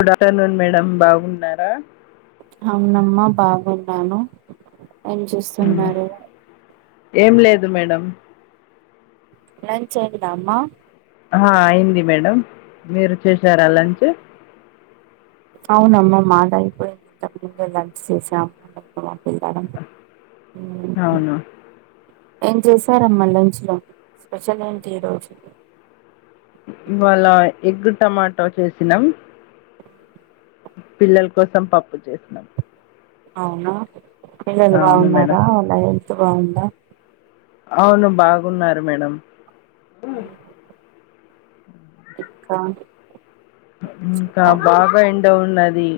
Good afternoon madam బాగుఉన్నారా అవున అమ్మ బాగుఉన్నాను ఏం చేస్తు ఉన్నారు ఏమ్ లేదు మేడం మ్ లంచ్ అయిందా అమ్మా హ అయింది మేడం మీరు చేశారా లంచ్ అవున అమ్మ మాది అయిపోయింది. ఇంతకుముందే లంచ్ చేసామ్ తర్వాత తింటారా అవును ఏం చేశార అమ్మా లంచ్లో స్పెషల్ ఏంటి ఈ రోజు ఈవాళ ఎగ్ టమాటో చేసినాంమ్ పిల్లల్ కొసం పప్పు చేసినామ్ అవున పిల్లలు అవును మేడం బాగున్నారా వాళ్ళ హెల్త్ బావుఉందా అవును బాగు ఉన్నారు మేడం ఇంకా ఇంకా అవును బాగా ఎండ ఉన్నది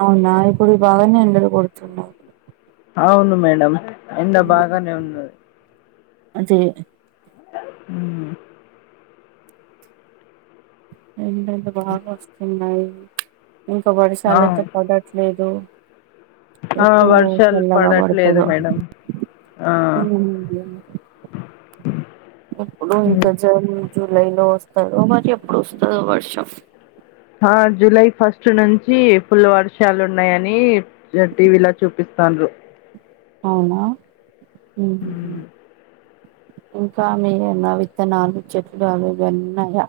అవనా ఇప్పుడు ఈ బాగానే ఎండలు గోడ్తు ఉన్నాయి అవును మేడం ఎండ బాగానే ఉన్నది మంచి దా ఉ ఎండ బాగా వస్తు ఉన్నాయి ఇంకా ఆ, వర్షాలై అయితే పడట్లేదు ఆ, ఎప్పుడు వర్షాలు చల్లగా పడట్లేదు పడుకొదు మేడం ఆ, ఉ ఎప్పుడు ఉమ్. ఇంకా జూన్ జూలైలో వస్తరో మరి ఎప్పుడో వస్తదో వర్షం ఆ జూలై ఫస్టు నుంచి ఫుల్ వర్షాలు ఉన్నాయ అని జ టీవీలా చూపిస్తాండ్రూ అవునా ఉ మ్మ్. ఇంకా మీ నా విత్తనాలు చెట్లు అవివేన్నాయా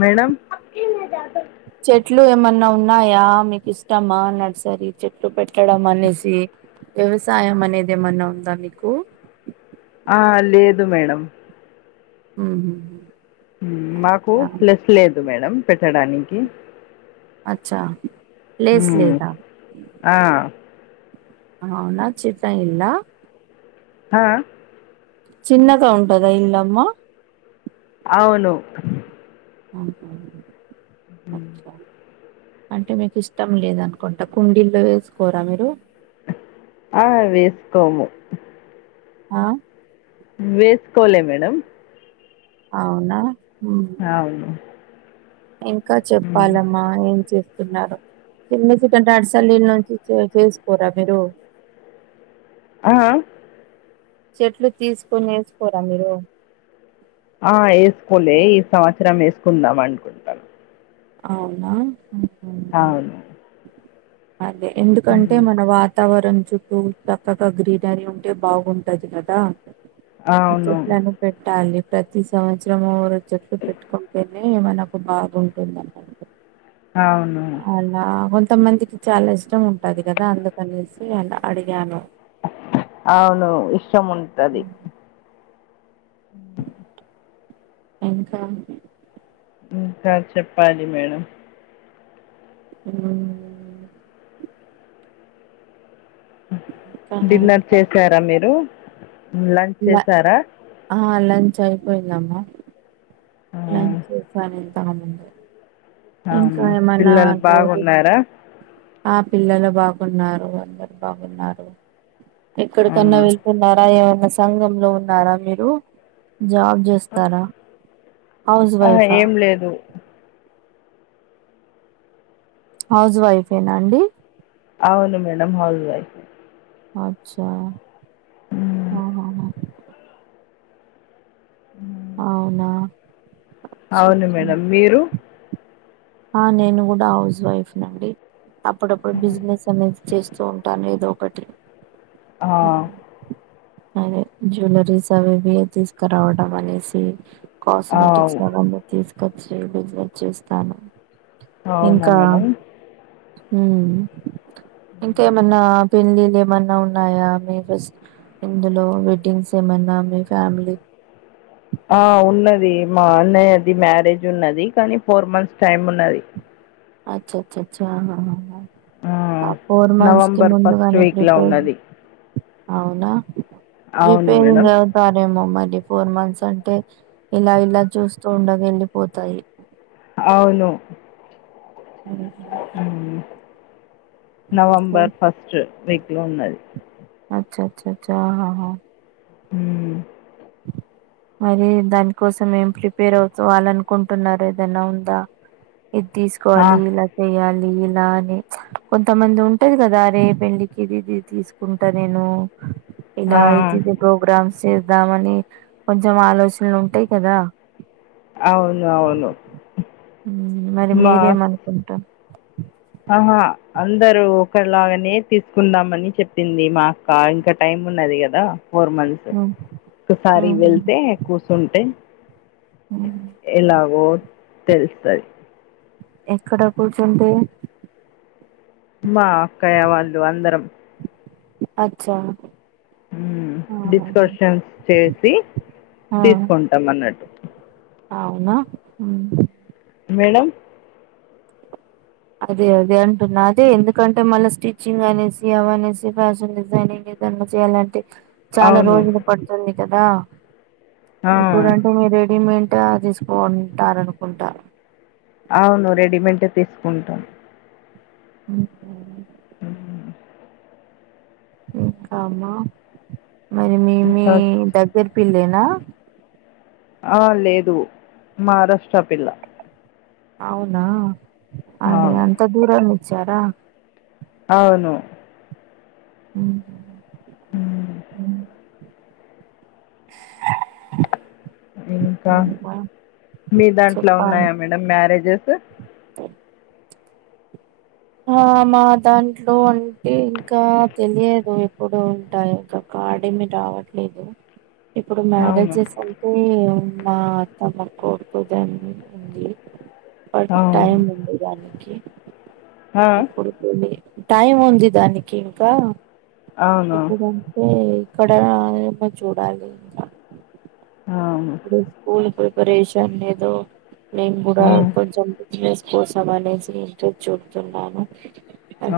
మేడం చెట్లు ఏమ అన్నా ఉన్నాయా మీకు ఇష్టమా నర్సరి చెట్లు పెట్టడం అనేసి వ్యవసాయం అనేది ఏమ అన్నా ఉందా మీకు ఆ లేదు మేడం ఉహ్ హ్ మాకు ప్లెస్ లేదు మేడం పెట్టడానికి అచ్చా ప్లెస్ లేదా ఆహ్ అవ్వున్లా చితైఉన్లా ఆహ్ చిన్నగా ఉంటదా ఇందమ్మ అవును ఆహ అచ్చా అంటే మీకు ఇష్టం లేదనుకుంటా కుండీల్లో వేస్కోరా మీరు ఆ వేస్కోము ఆహ్ వేస్కోలే మేడం అవునా హ్మ్ అవును ఇంకా మ్మ్. చెప్పాలమ్మా ఏం చేతున్నారు [unintelligible] నీళ్ళ చే చేస్కోరా మీరు ఆ ఆ చెట్లు తీస్కొనేస్కోరా మీరు ఆ ఏస్కోలే ఈ సంవత్సరం ఏస్కుందాం అనుకు అవునా ఉహు అవును అదే ఎందుకంటే మ్మ్. మన వాతావరణం చుట్టూ చక్కగా గ్రీనరీ ఉంటే బాగుంటది కదా అవును చెప్ప పెట్టాలి ప్రతి సంవత్సరము ఒ చెట్లు పెట్టుకుంటేనే మనకు బాగుంటుంది అన్నట్టు అవును అలా కొంతమందికి చాలా ఇష్టం ఉంటది గదా అందుకనేసి అల అడిగాను అవును ఇష్టం ఉంటది ఉమ్. ఉమ్ హ్ ఇంకా ఇంకా చెప్పాలి మేడం ఉమ్ డిన్నర్ చేశారా మీరు లంచ్ ల చేశారా ఆ లంచ్ అయిపోయిందమ్మ ఆ, లంచ్ చేశాను ఇంతముందే ఇంకా అవును ఏమన్న పిల్లలు స్టోరీస్ బాగున్నారా ఆ పిల్లలు బాగున్నారు అందరు బాగున్నారు ఎక్కడికన్న అవును వెల్ న్నారా ఏమన్న సంఘంలో ఉన్నారా మీరు జాబ్ చేస్తారా హౌస్ ఆ వైఫా ఏం లేదు హౌస్ వైఫేనండి అవును మేడం హౌస్వైఫై ఆచ్చా ఉమ్, ఆహాహా అవునా అవును అచ్చచ్చా! మేడం మీరు ఆ నేను గూడా హౌస్ వైఫ్ని అండి అప్పుడప్పుడు బిజినెస్ అనేసి చేస్తూ ఉంటాను ఎదో ఒకటి ఆ హ్మ్. అదే జ్యువలరీస్ అవి ఇవి తీసుకురావడం అనేసి ఆ, కాస్మెటిక్స్ అవన్నీ తీసుకొచ్చి బిజినెస్ చేస్తాను అవునా ఇంకా మేడం మ్ ఇంకా ఏమన్న పెళ్ళిళ్ళు ఏమన్నా ఉన్నాయా? మీ ఫస్ట్ ఇందులో వెడ్డింగ్స్ ఏమన్నా మీ ఫ్యామిలీ ఆ ఉన్నది మా అన్నయ్యది మ్యారేజ్ ఉన్నది. కానీ ఫోర్ మంత్స్ టైమ్ ఉన్నది. అచ్చచ్చచ్చ అహహహ. ఆ ఫోర్ మంత్స్ కి నవంబర్ ఫస్ట్ ముందుగానే వీక్లో ప్రిపేర్, ఉన్నది అవునా అవును ప్రిపేర్ ఇంగ మేడం సరేమో మడి ఫోర్ మంత్స్ అంటే ఇలా ఇలా చూస్తూ ఉండగ ఎల్లిపోతాయి. అవును మ్ మ్ నవంబర్ ఫస్ట్ వీక్ లో ఉన్నది. అచ్చచ్చచ్చ అహహ. మ్. మరీ దాని కోసం ఏం ప్రిపేర్ అవుతు వాళ్ళనుకుంటున్నార ఏదన్న ఉందా? ఇది ఆ, తీసుకోవాలి ఇల వెయాలి ఇలా అని కొంతమంది ఉంటది గదా, అరే పెళ్ళికి ఇదిది తీస్ కుంట నేను ఆ, ఇలా అయితిదే ప్రోగ్రామ్స్ చేద్దామని, కొంచెం ఆలోచనలు ఉంటయ్ కదా! అవును అవును మ్ మరి మా మీరేమనుకుంట ఆహా అందరూ ఒకలాగనే తీసుకుందాం అని చెప్పింది మా క్క ఇంకా టైమ్ ఉన్నది గదా ఫోర్ మంత్స్, ఉమ్, ఒక్కసారి ఉమ్, వెళ్తే కూసుంటే ఉమ్. ఎలాగో తెలుస్తది. ఎక్కడ కూర్చుంటే? మా అక్కయ్య వాళ్ళు అందరం. అచ్చా ఆహా డిస్కర్షన్స్ చేసి ఆ తీసుకుంటాం అన్నట్టు. అవునా మ్. మేడం అదే అదే అంటున్నా అదే ఎందుకంటే మళ్ళా స్టిచ్చింగ్ అనేసి, అవనేసి ఫ్యాషన్ డిజైనింగ్ ఇ దాట్ల చేయాలంటే, చాలా అవును రోజులు పడుతుంది కదా! ఆ, ఇప్పుడంటే మీ రెడిమెంట తీస్ కొంటారు అనుకుంటా. అవును రెడీమెంటే తీసుకుంటామ్. మ్ మ్ ఇంకా మ మరి మి మి ఇంకా దగ్గరి పిల్లెనా? ఆ లేదు మహారాష్ట్ర పిల్ల. అవునా అదే అవును అంత దూరం ఇచ్చార? అవును మ్హు ఉమ్, మ్ మ్ ఇంకా మీ దాంట్లో చెప్పాలి ఉన్నాయా మేడం మ్యారేజెస్? ఆ మా దాంట్లో అంటే ఇంకా తెలియదు ఎప్పుడు ఉంటాయి ఇంకా. కార్డ్ ఏమి రావట్లేదు. ఇప్పుడు అవును మ్యారేజెస్ అన్ అంటే మా ఆత్మమ కొడుకుది ఉంది బట్ అవును టైం ఉంది దానికి... ఆ... ఇప్పుడు టైం ఉంది దానికి ఇంకా,.. అవును ఇప్పుడు.. అతే ఇక్కడ ఏమో చూడాలి ఇంకా... అవును ఇప్పుడు స్కూల్ ప్రిపరేషన్ లేదో నేను కూడా ఉమ్ కొంచెం... బిజినెస్ కోసం అనేసి ఇంటె చుచున్నాను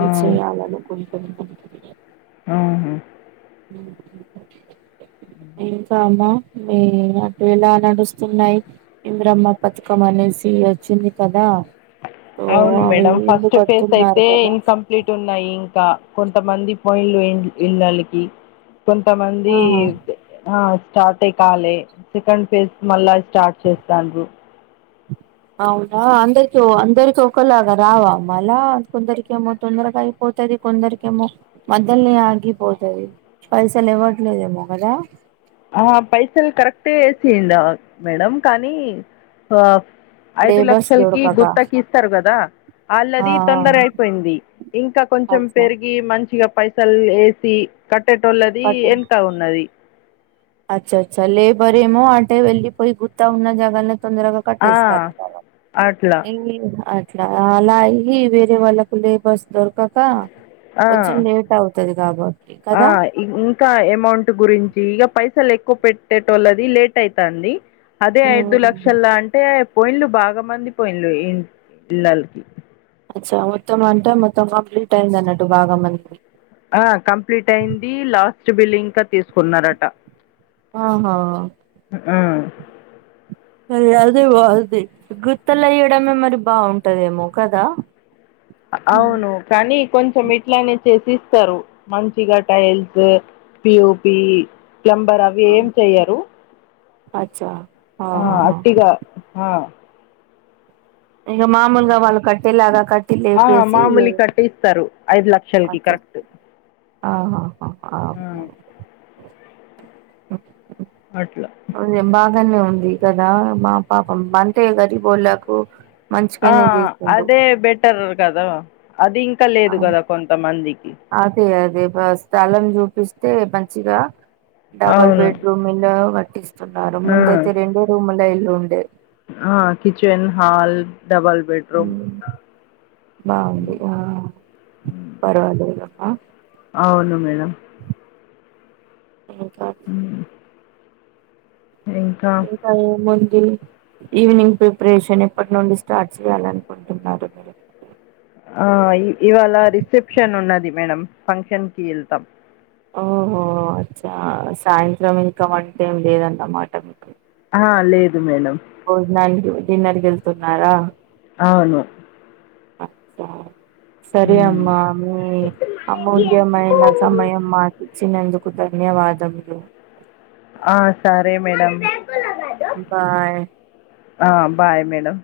ఆ చెయ్యాలినుకుతున్నాను... హ,.. హ... కా అమ్మా మీ... ఎలా నడుస్తున్నాయి్ ఇంధ్రమా పతకం అనేసి వచ్చింది కదా.. సో అవును అవి మేడం ఇల్లు ఫస్ట్ ఫేస్ కడుతున్నారు అయితే కదా ఇన్కమ్.. కంపెలతే ఉన్నాయి ఇంకా కొంతమంది పోయింలు ఇళ్ళలకి... కొంతమంది.. ఆ సార్ట్ ఏయ్ కలే సెకండ్ ఫేజ్ మళ్ళ స్టార్ట్ చేస్తాను,.. అవునా అందరికి అందరికి ఒకలాగా రావా అమ్మ మాల కొందరికి ఏమో... తొందరగా ఐపోతాది కొందరికి ఏమో మధ్యలో నే ఆగిపోతుది.. పైసలు ఇవ్వట్లేదేమో కదా.. ఆ పైసలు కరెక్టే వేసియంద మేడం కానీ ఆ.. ఐదు లేబర్స్ లక్షలకి దొరకక గుత్తకి ఇస్తారు కదా,.. ఆ వాళ్ళది తొందర అయిపోయింది ఇంకా ఆ కొంచెం అచ్చా పెరిగి... పి మంచిగా పైసలు వేసి కట్టేటోళ్ళది పట్టు వెనక ఉన్నది... అచ్చ అచ్చా లేబర్ ఏమో అంటే వెళ్లిపోయి గుతా ఉన్న జగల్ నే తొందరగా... ఆ, కట్టేసిక అట్లా ఏ.. అలా అయి వేరే వాళ్ళకు లేబర్స్ దొరకక ఆ, కొంచెం లేట్ అవుతుంది... పెటేది కాదు.. ఆ.. ఇంకా అమౌంట్ గురించి ఇక పైసలు ఎక్కువ పెట్టేట వాళ్ళది లేట్ అవుతుంది.. అదే ఐదు ఉమ్. లక్షల అంటే పోయింలు బాగా మంది పోయింలు ఇలలకి.. అచ్చా మొత్తం అంటే మొత్తం కంప్లీట్ అయింది అన్నట్టు బాగా మందికి... ఆ కంప్లీట్ అయింది లాస్ట్ బిల్లి ఇంక తీసుకున్నారట.. ఆహా.. ఆ.. ఇది అయితే బాగుంది గుర్తులు అయ్యడమే మరి బాగుంటదేమో కదా... అవును కానీ కొంచెం ఇట్లానే చేసి ఇస్తారు మంచిగా టైల్స్... పియోపి ప్లంబర్ అవి ఏం చెయ్యరు.. అచ్చా.. ఆ ఆహాహా అటిగా ఆ ఇక మామూలుగా వాళ్ళు కట్టేలాగా కట్టి లేపేసి... స్తారు ఐదు లక్షల కి కరెక్ట్.. ఆహా ఆ ఓక.. అట్ల.. బాగానే ఉంది కదా మా పాపం అంటే గరిబోళకు... ఆ అదే బెటర్ కదా అది ఇంకా లేదు కదా కొంతమందికి... అదే అదే స్థలం చూపిస్తే మంచిగా... డబల్ అవును బెడ్ రూమ్ ఇళ్ల క [unintelligible] ట్టిస్తున్నారు ఆ ముందయితే రెండే రూముల ఇల్లు ఉండేది ఆ కిచెన్ హాల్ డబల్ బెడ్ ఉమ్ బావుంది ఆ [unintelligible] పర్వాలేదు ఆ [unintelligible] ఔను మేడమ్ ఇంకా ఉమ్. ఇంకా ఇంకా ఏముంది ఈవినింగ్ ప్రిప్రేషన్ ఎప్పట్ నుండి స్టార్ట్ చేయాలనుకుంటున్నారు మిరు ఆ ఇ ఇవాళ రిసెప్షన్ ఉన్నది మెడమ్ ఫంక్షన్కీ ఎల్తం హుహూ అచ్చ సాయంత్రం ఇంక వంటేమ్ లేదన్నమాట మికు ఆ లేదు మేడం బొజ్నానికి [unintelligible] డిన్నర్కెల్తున్నారా ఔను ఉమ్. సరేయమ్మా మీ అమూల్యమైన సమయం మాకిచ్చినందుకు ధన్యవాదములు ఆ సరే మెడమ్ బాయ్ ఆ బాయ్ మెడమ్